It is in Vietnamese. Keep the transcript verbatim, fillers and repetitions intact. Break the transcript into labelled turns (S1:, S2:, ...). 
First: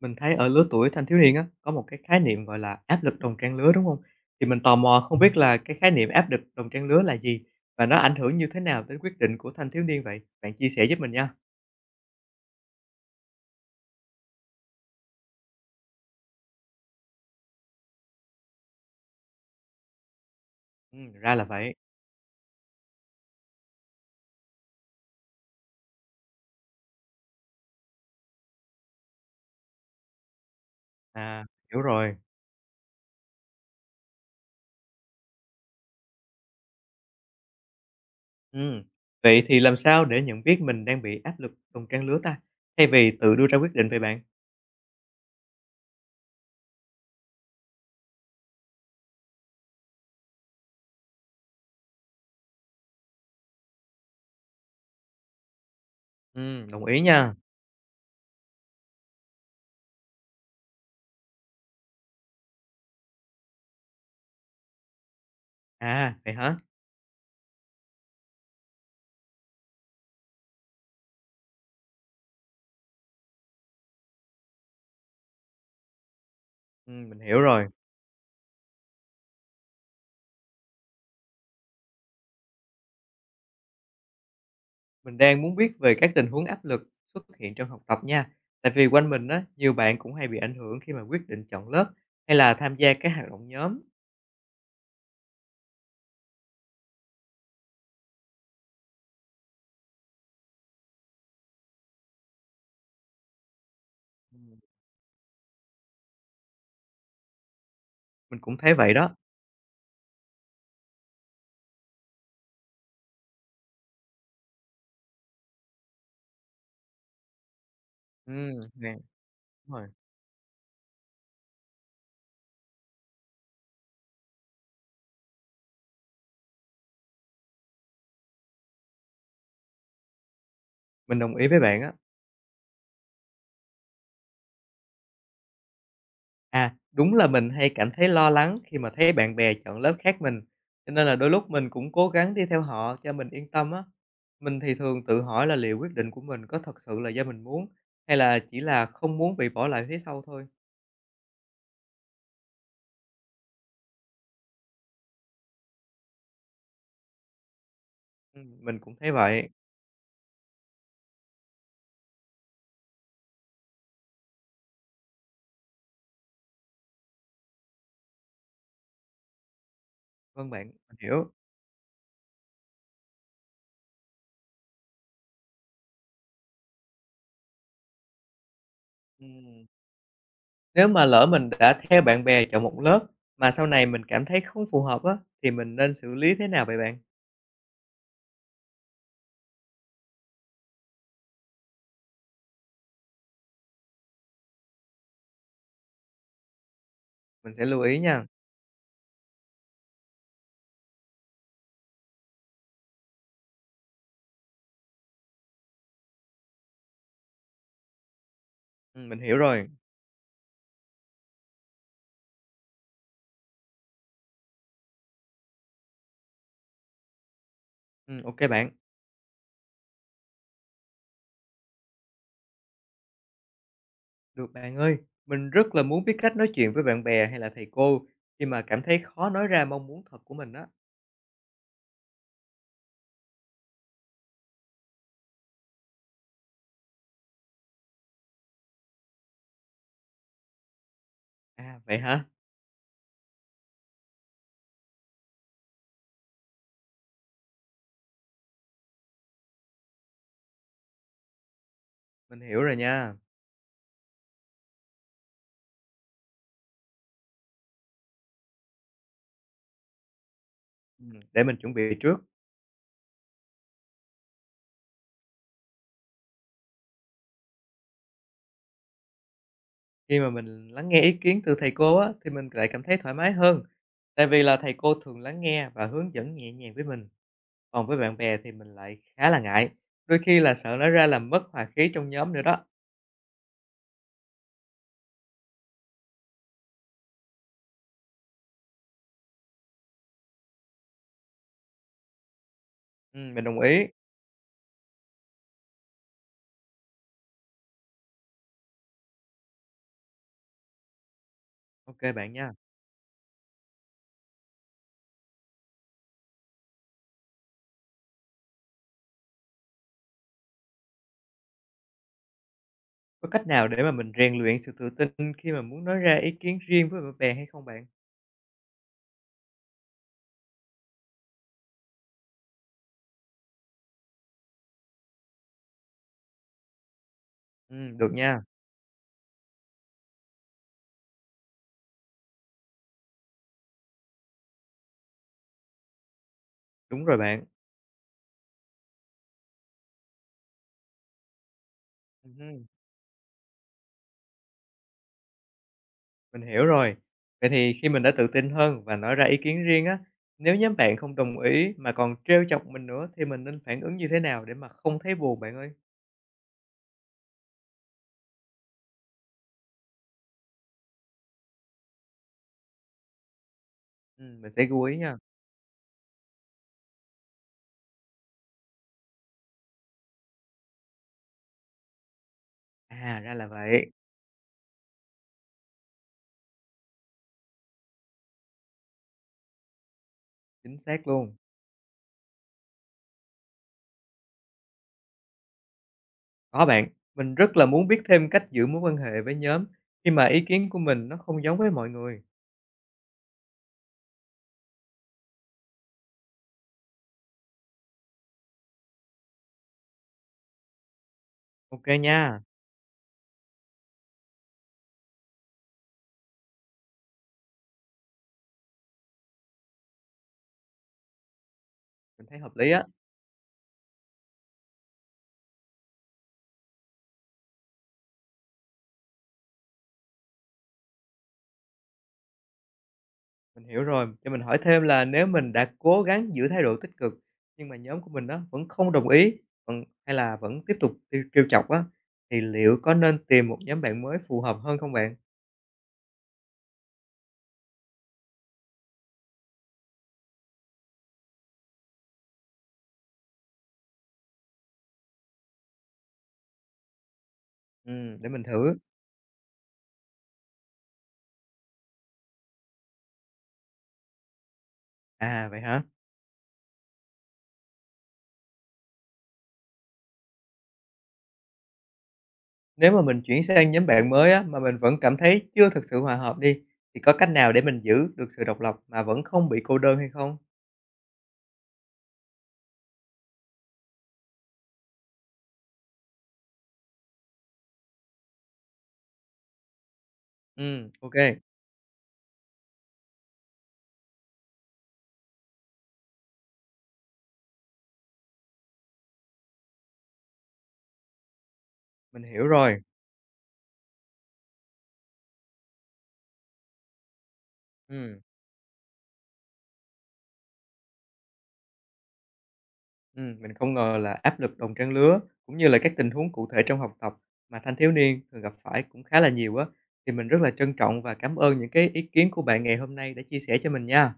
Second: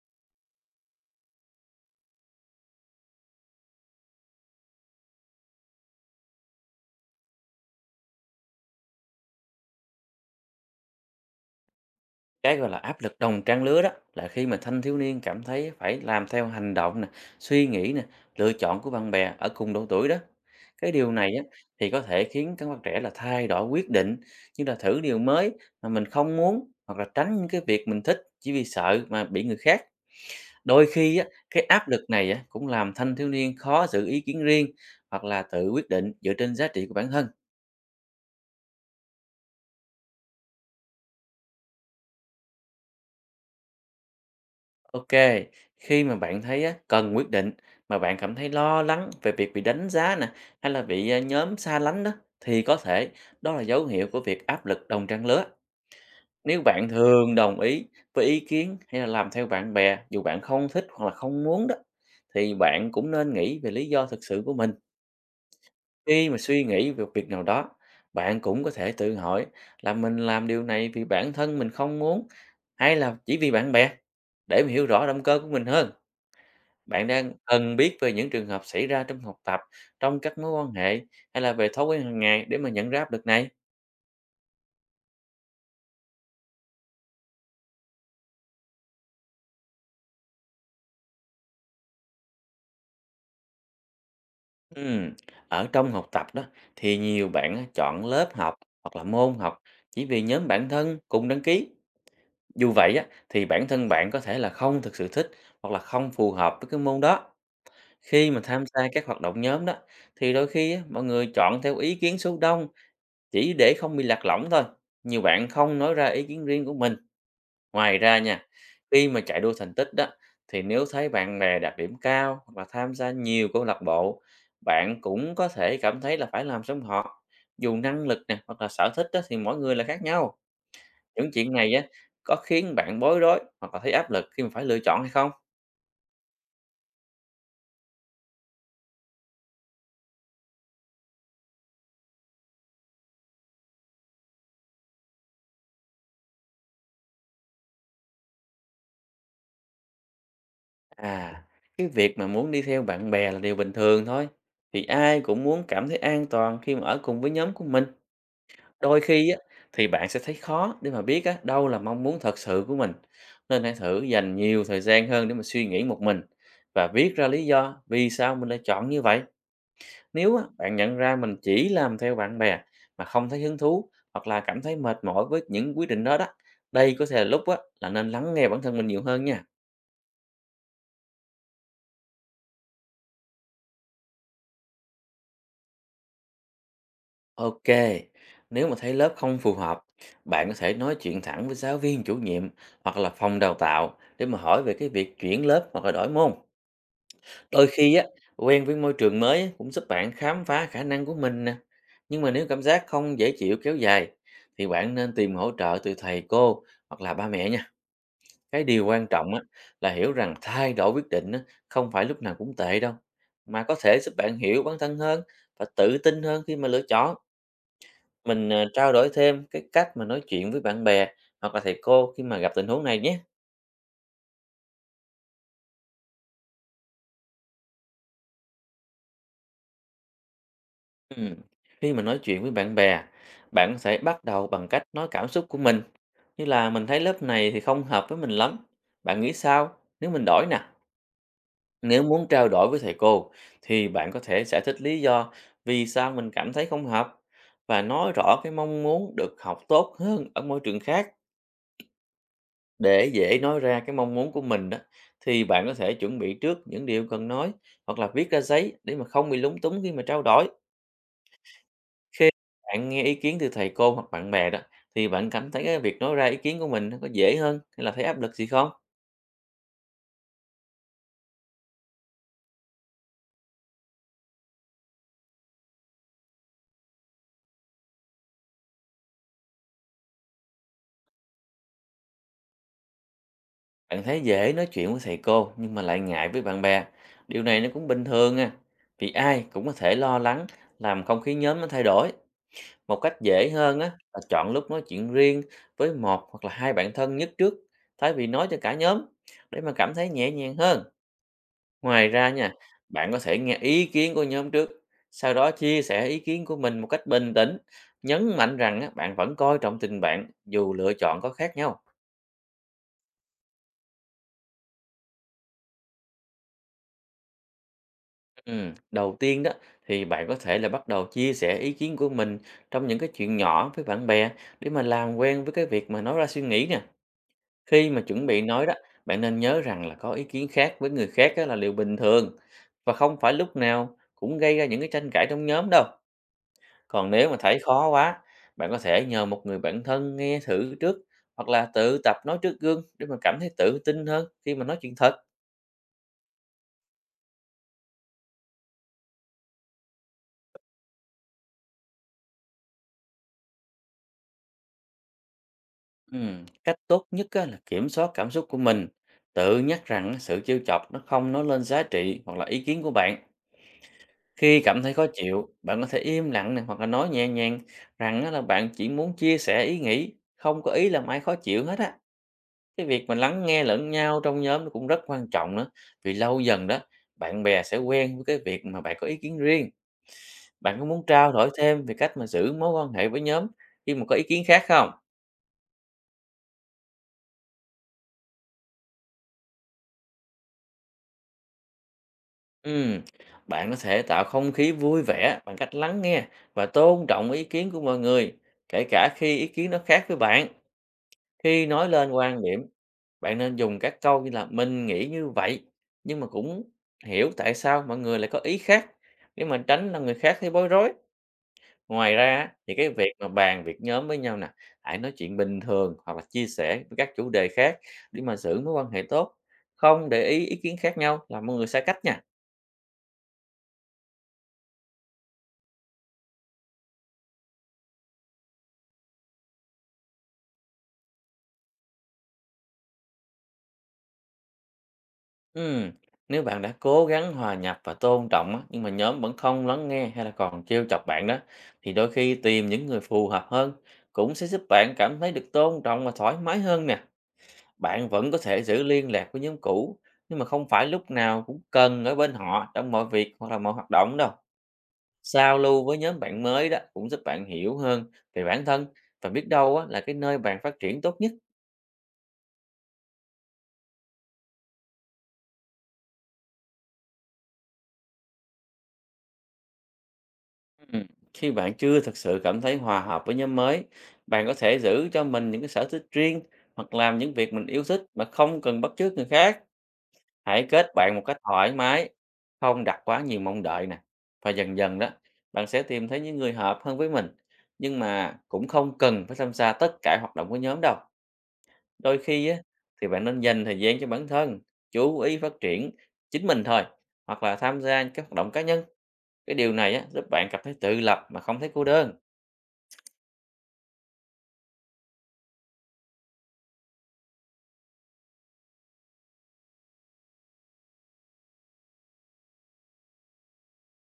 S1: Mình thấy ở lứa tuổi thanh thiếu niên á, có một cái khái niệm, gọi là, áp lực đồng trang lứa, đúng không? Thì mình tò mò không biết là cái khái niệm áp lực đồng trang lứa là gì? Và nó ảnh hưởng như thế nào đến quyết định của thanh thiếu niên vậy? Bạn chia sẻ giúp mình nha.
S2: Cái gọi là áp lực đồng trang lứa đó là khi mà thanh thiếu niên cảm thấy phải làm theo hành động nè, suy nghĩ nè, lựa chọn của bạn bè ở cùng độ tuổi đó. Cái điều
S1: Ừm,
S2: này
S1: ra
S2: á,
S1: là vậy.
S2: thì có thể khiến các bạn trẻ là thay đổi quyết định như là thử điều mới mà mình không muốn hoặc là tránh những cái việc mình thích chỉ vì sợ mà bị người khác. Đôi khi á,
S1: À,
S2: cái
S1: hiểu
S2: áp lực
S1: rồi.
S2: này á, cũng làm thanh thiếu niên khó giữ ý kiến riêng hoặc là tự quyết định dựa trên giá trị của bản thân.
S1: Ừm, vậy thì làm sao để nhận biết mình đang bị áp lực đồng trang lứa ta, thay vì tự đưa ra quyết định về bạn?
S2: Ok, khi mà bạn thấy á, cần quyết định mà bạn cảm thấy lo lắng về việc bị đánh giá nè hay là bị à, nhóm xa lánh đó thì có thể đó là dấu hiệu của việc áp lực đồng trang lứa. Nếu
S1: Ừm, đồng
S2: bạn
S1: ý
S2: thường
S1: nha.
S2: đồng ý với ý kiến hay là làm theo bạn bè dù bạn không thích hoặc là không muốn đó, thì bạn cũng nên nghĩ về lý do thực sự của mình.
S1: À,
S2: Khi
S1: vậy
S2: mà
S1: hả?
S2: suy nghĩ về việc nào đó, bạn cũng có thể tự hỏi là mình làm điều này vì bản thân mình không muốn hay là chỉ vì bạn bè, để mà hiểu rõ động cơ của mình hơn. Bạn
S1: Ừm, mình
S2: đang
S1: hiểu rồi.
S2: cần biết về những trường hợp xảy ra trong học tập, trong các mối quan hệ hay là về thói quen hàng ngày để mà nhận ra áp lực này.
S1: Mình đang muốn biết về các tình huống áp lực xuất hiện trong học tập nha. Tại vì quanh mình á, nhiều bạn cũng hay bị ảnh hưởng khi mà quyết định chọn lớp hay là tham gia các hoạt động nhóm.
S2: Ừm, Ở trong học tập đó thì nhiều bạn á, chọn lớp học hoặc là môn học chỉ vì nhóm bạn thân cùng đăng ký. Dù vậy á, thì bản thân bạn có thể là
S1: Ừm,
S2: không thực sự thích hoặc là không phù hợp với cái môn đó. Khi mà
S1: Mình cũng
S2: tham
S1: thấy
S2: gia
S1: vậy
S2: các
S1: đó.
S2: hoạt động nhóm đó thì đôi khi á, mọi người chọn theo ý kiến số đông chỉ để không bị lạc lõng thôi. Nhiều bạn không nói ra ý kiến riêng của mình Ngoài ra
S1: Ừ,
S2: nha,
S1: nè,
S2: khi mà chạy đua thành
S1: đúng rồi.
S2: tích đó, thì nếu thấy bạn bè đạt điểm cao hoặc là tham gia nhiều câu lạc bộ, bạn cũng có thể cảm thấy là phải làm giống họ. Dù năng lực nè hoặc là sở thích đó, thì mỗi người là khác nhau.
S1: Mình
S2: Những
S1: đồng ý
S2: chuyện
S1: với
S2: này
S1: bạn
S2: á,
S1: á.
S2: có khiến bạn bối rối hoặc là thấy áp lực khi mà phải lựa chọn hay không?
S1: À, đúng là mình hay cảm thấy lo lắng khi mà thấy bạn bè chọn lớp khác mình. Cho nên là đôi lúc mình cũng cố gắng đi theo họ cho mình yên tâm á. Mình thì thường tự hỏi là liệu quyết định của mình có thật sự là do mình muốn hay là chỉ là không muốn bị bỏ lại phía sau thôi.
S2: À, cái việc mà muốn đi theo bạn bè là điều bình thường thôi. Thì ai cũng muốn cảm thấy an toàn khi mà ở cùng với nhóm của mình.
S1: Ừm, Mình cũng
S2: Đôi
S1: thấy
S2: khi á,
S1: vậy.
S2: thì bạn sẽ thấy khó để mà biết á, đâu là mong muốn thật sự của mình, nên hãy thử dành nhiều thời gian hơn để mà suy nghĩ một mình và viết ra lý do vì sao mình lại chọn như vậy. Nếu á,
S1: Vâng bạn,
S2: bạn nhận
S1: mình
S2: ra
S1: hiểu.
S2: mình chỉ làm theo bạn bè mà không thấy hứng thú hoặc là cảm thấy mệt mỏi với những quyết định đó đó, đây có thể là lúc á, là nên lắng nghe bản thân mình nhiều hơn nha.
S1: Ừm, nếu mà lỡ mình đã theo bạn bè chọn một lớp mà sau này mình cảm thấy không phù hợp á, thì mình nên xử lý thế nào vậy bạn?
S2: Ok, nếu mà thấy lớp không phù hợp, bạn có thể nói chuyện thẳng với giáo viên chủ nhiệm hoặc là phòng đào tạo để mà hỏi về cái việc chuyển lớp hoặc là đổi môn.
S1: Mình
S2: Đôi
S1: sẽ lưu
S2: khi
S1: ý
S2: á,
S1: nha.
S2: quen với môi trường mới á, cũng giúp bạn khám phá khả năng của mình nè. Nhưng mà nếu cảm giác không dễ chịu kéo dài thì bạn nên tìm hỗ trợ từ thầy cô hoặc là ba mẹ nha. Cái điều quan
S1: Ừm, mình
S2: trọng
S1: hiểu
S2: á,
S1: rồi.
S2: là hiểu rằng thay đổi quyết định á, không phải lúc nào cũng tệ đâu. Mà có thể giúp bạn hiểu bản thân hơn và tự tin hơn khi mà lựa chọn.
S1: Ừm, ô
S2: Mình à,
S1: bạn.
S2: trao đổi thêm cái cách mà nói chuyện với bạn bè hoặc là thầy cô khi mà gặp tình huống này nhé.
S1: Được bạn ơi, mình rất là muốn biết cách nói chuyện với bạn bè hay là thầy cô khi mà cảm thấy khó nói ra mong muốn thật của mình á.
S2: Ừm, Khi mà nói chuyện với bạn bè, bạn có thể bắt đầu bằng cách nói cảm xúc của mình. Như là mình thấy lớp này thì không hợp với mình lắm. Bạn nghĩ sao nếu mình đổi nè?
S1: À, vậy
S2: Nếu
S1: hả?
S2: muốn trao đổi với thầy cô thì bạn có thể giải thích lý do vì sao mình cảm thấy không hợp và nói rõ cái mong muốn được học tốt hơn ở môi trường khác,
S1: Mình hiểu rồi
S2: để
S1: nha.
S2: dễ nói ra cái mong muốn của mình đó. Thì bạn có thể chuẩn bị trước những điều cần nói hoặc là viết ra giấy để mà không bị lúng túng khi mà trao đổi.
S1: Ừm, để mình chuẩn bị trước.
S2: Khi bạn nghe ý kiến từ thầy cô hoặc bạn bè đó, thì bạn cảm thấy cái việc nói ra ý kiến của mình nó có dễ hơn hay là thấy áp lực gì không?
S1: Khi mà mình lắng nghe ý kiến từ thầy cô á, thì mình lại cảm thấy thoải mái hơn, tại vì là thầy cô thường lắng nghe và hướng dẫn nhẹ nhàng với mình. Còn với bạn bè thì mình lại khá là ngại, đôi khi là sợ nói ra làm mất hòa khí trong nhóm nữa đó.
S2: Bạn thấy dễ nói chuyện với thầy cô nhưng mà lại ngại với bạn bè. Điều này nó cũng bình thường à. Vì ai cũng có thể lo lắng làm không khí nhóm nó thay đổi. Một cách
S1: Ừm, mình
S2: dễ
S1: đồng
S2: hơn á,
S1: ý.
S2: là chọn lúc nói chuyện riêng với một hoặc là hai bạn thân nhất trước, thay vì nói cho cả nhóm, để mà cảm thấy nhẹ nhàng hơn.
S1: Ok
S2: Ngoài ra
S1: bạn
S2: nha,
S1: nha.
S2: bạn có thể nghe ý kiến của nhóm trước, sau đó chia sẻ ý kiến của mình một cách bình tĩnh, nhấn mạnh rằng á, bạn vẫn coi trọng tình bạn dù lựa chọn có khác nhau.
S1: Có cách nào để mà mình rèn luyện sự tự tin khi mà muốn nói ra ý kiến riêng với bạn bè hay không bạn?
S2: Ừm, Đầu tiên đó thì bạn có thể là bắt đầu chia sẻ ý kiến của mình trong những cái chuyện nhỏ với bạn bè, để mà làm quen với cái việc mà nói ra suy nghĩ nè. Khi
S1: Ừm,
S2: mà
S1: được
S2: chuẩn
S1: nha.
S2: bị nói đó, bạn nên nhớ rằng là có ý kiến khác với người khác á, là điều bình thường và không phải lúc nào cũng gây ra những cái tranh cãi trong nhóm đâu.
S1: Đúng
S2: Còn
S1: rồi
S2: nếu mà
S1: bạn.
S2: thấy khó quá, bạn có thể nhờ một người bạn thân nghe thử trước hoặc là tự tập nói trước
S1: Ừm,
S2: gương, để mà cảm thấy tự tin hơn khi mà nói chuyện thật.
S1: mình hiểu rồi. Vậy thì khi mình đã tự tin hơn và nói ra ý kiến riêng á, nếu nhóm bạn không đồng ý mà còn trêu chọc mình nữa thì mình nên phản ứng như thế nào để mà không thấy buồn bạn ơi?
S2: Ừm, Cách tốt nhất á, là kiểm soát cảm xúc của mình, tự nhắc rằng sự trêu chọc nó không nói lên giá trị hoặc là ý kiến của bạn.
S1: Ừm, mình
S2: Khi
S1: sẽ
S2: cảm
S1: lưu
S2: thấy
S1: ý
S2: khó
S1: nha.
S2: chịu, bạn có thể im lặng này, hoặc là nói nhẹ nhàng rằng á, là bạn chỉ muốn chia sẻ ý nghĩ, không có ý làm ai khó chịu hết á. Cái việc mà
S1: À, ra
S2: lắng
S1: là
S2: nghe lẫn
S1: vậy,
S2: nhau trong nhóm nó cũng rất quan trọng nữa. Vì lâu dần đó, bạn bè sẽ quen với cái việc mà bạn có ý kiến riêng.
S1: chính
S2: Bạn có muốn
S1: xác
S2: trao
S1: luôn.
S2: đổi thêm về cách mà giữ mối quan hệ với nhóm khi mà có ý kiến khác không?
S1: Có bạn, mình rất là muốn biết thêm cách giữ mối quan hệ với nhóm khi mà ý kiến của mình nó không giống với mọi người.
S2: Ừm, Bạn có thể tạo không khí vui vẻ bằng cách lắng nghe và tôn trọng ý kiến của mọi người, kể cả khi ý kiến nó khác với bạn. Khi
S1: Ok
S2: nói lên quan
S1: nha,
S2: điểm, bạn nên dùng các câu như là mình nghĩ như vậy, nhưng mà cũng hiểu tại sao mọi người lại có ý khác, để mà tránh là người khác thấy bối rối. Ngoài
S1: mình
S2: ra
S1: thấy
S2: á,
S1: hợp lý
S2: thì
S1: á.
S2: cái việc mà bàn việc nhóm với nhau nè, hãy nói chuyện bình thường hoặc là chia sẻ với các chủ đề khác để mà giữ mối quan hệ tốt, không để ý ý kiến khác nhau là mọi người xa cách nha.
S1: Mình hiểu rồi. Cho mình hỏi thêm là nếu mình đã cố gắng giữ thái độ tích cực nhưng mà nhóm của mình đó vẫn không đồng ý, còn hay là vẫn tiếp tục trêu trêu chọc á, thì liệu có nên tìm một nhóm bạn mới phù hợp hơn không bạn?
S2: Ừm, Nếu bạn đã cố gắng hòa nhập và tôn trọng á, nhưng mà nhóm vẫn không lắng nghe hay là còn trêu chọc bạn đó, thì đôi khi tìm những người phù hợp hơn cũng sẽ giúp bạn cảm thấy được tôn trọng và thoải mái hơn nè. Bạn
S1: Ừm, để
S2: vẫn có
S1: mình
S2: thể
S1: thử.
S2: giữ liên lạc với nhóm cũ, nhưng mà không phải lúc nào cũng cần ở bên họ trong mọi việc hoặc là mọi hoạt động đâu.
S1: À,
S2: Giao
S1: vậy hả?
S2: lưu với nhóm bạn mới đó cũng giúp bạn hiểu hơn về bản thân và biết đâu á, là cái nơi bạn phát triển tốt nhất.
S1: Nếu mà mình chuyển sang nhóm bạn mới á, mà mình vẫn cảm thấy chưa thực sự hòa hợp đi, thì có cách nào để mình giữ được sự độc lập mà vẫn không bị cô đơn hay không?
S2: Ừ. Khi bạn chưa thực sự cảm thấy hòa hợp với nhóm mới, bạn có thể giữ cho mình những cái sở thích riêng hoặc làm những việc mình yêu thích mà không cần bắt chước người khác. Hãy
S1: Ừm,
S2: kết
S1: OK,
S2: bạn một cách thoải mái, không đặt quá nhiều mong đợi nè. Và dần dần đó, bạn sẽ tìm thấy những người hợp hơn với mình. Nhưng mà cũng không cần phải tham gia tất cả hoạt động của nhóm đâu. Đôi
S1: mình hiểu
S2: khi á,
S1: rồi.
S2: thì bạn nên dành thời gian cho bản thân, chú ý phát triển chính mình thôi, hoặc là tham gia
S1: Ừm.
S2: các hoạt động cá nhân. Cái điều này á, giúp bạn cảm thấy tự lập mà không thấy cô đơn.
S1: Ừm, mình không ngờ là áp lực đồng trang lứa cũng như là các tình huống cụ thể trong học tập mà thanh thiếu niên thường gặp phải cũng khá là nhiều á. Thì mình rất là trân trọng và cảm ơn những cái ý kiến của bạn ngày hôm nay đã chia sẻ cho mình nha.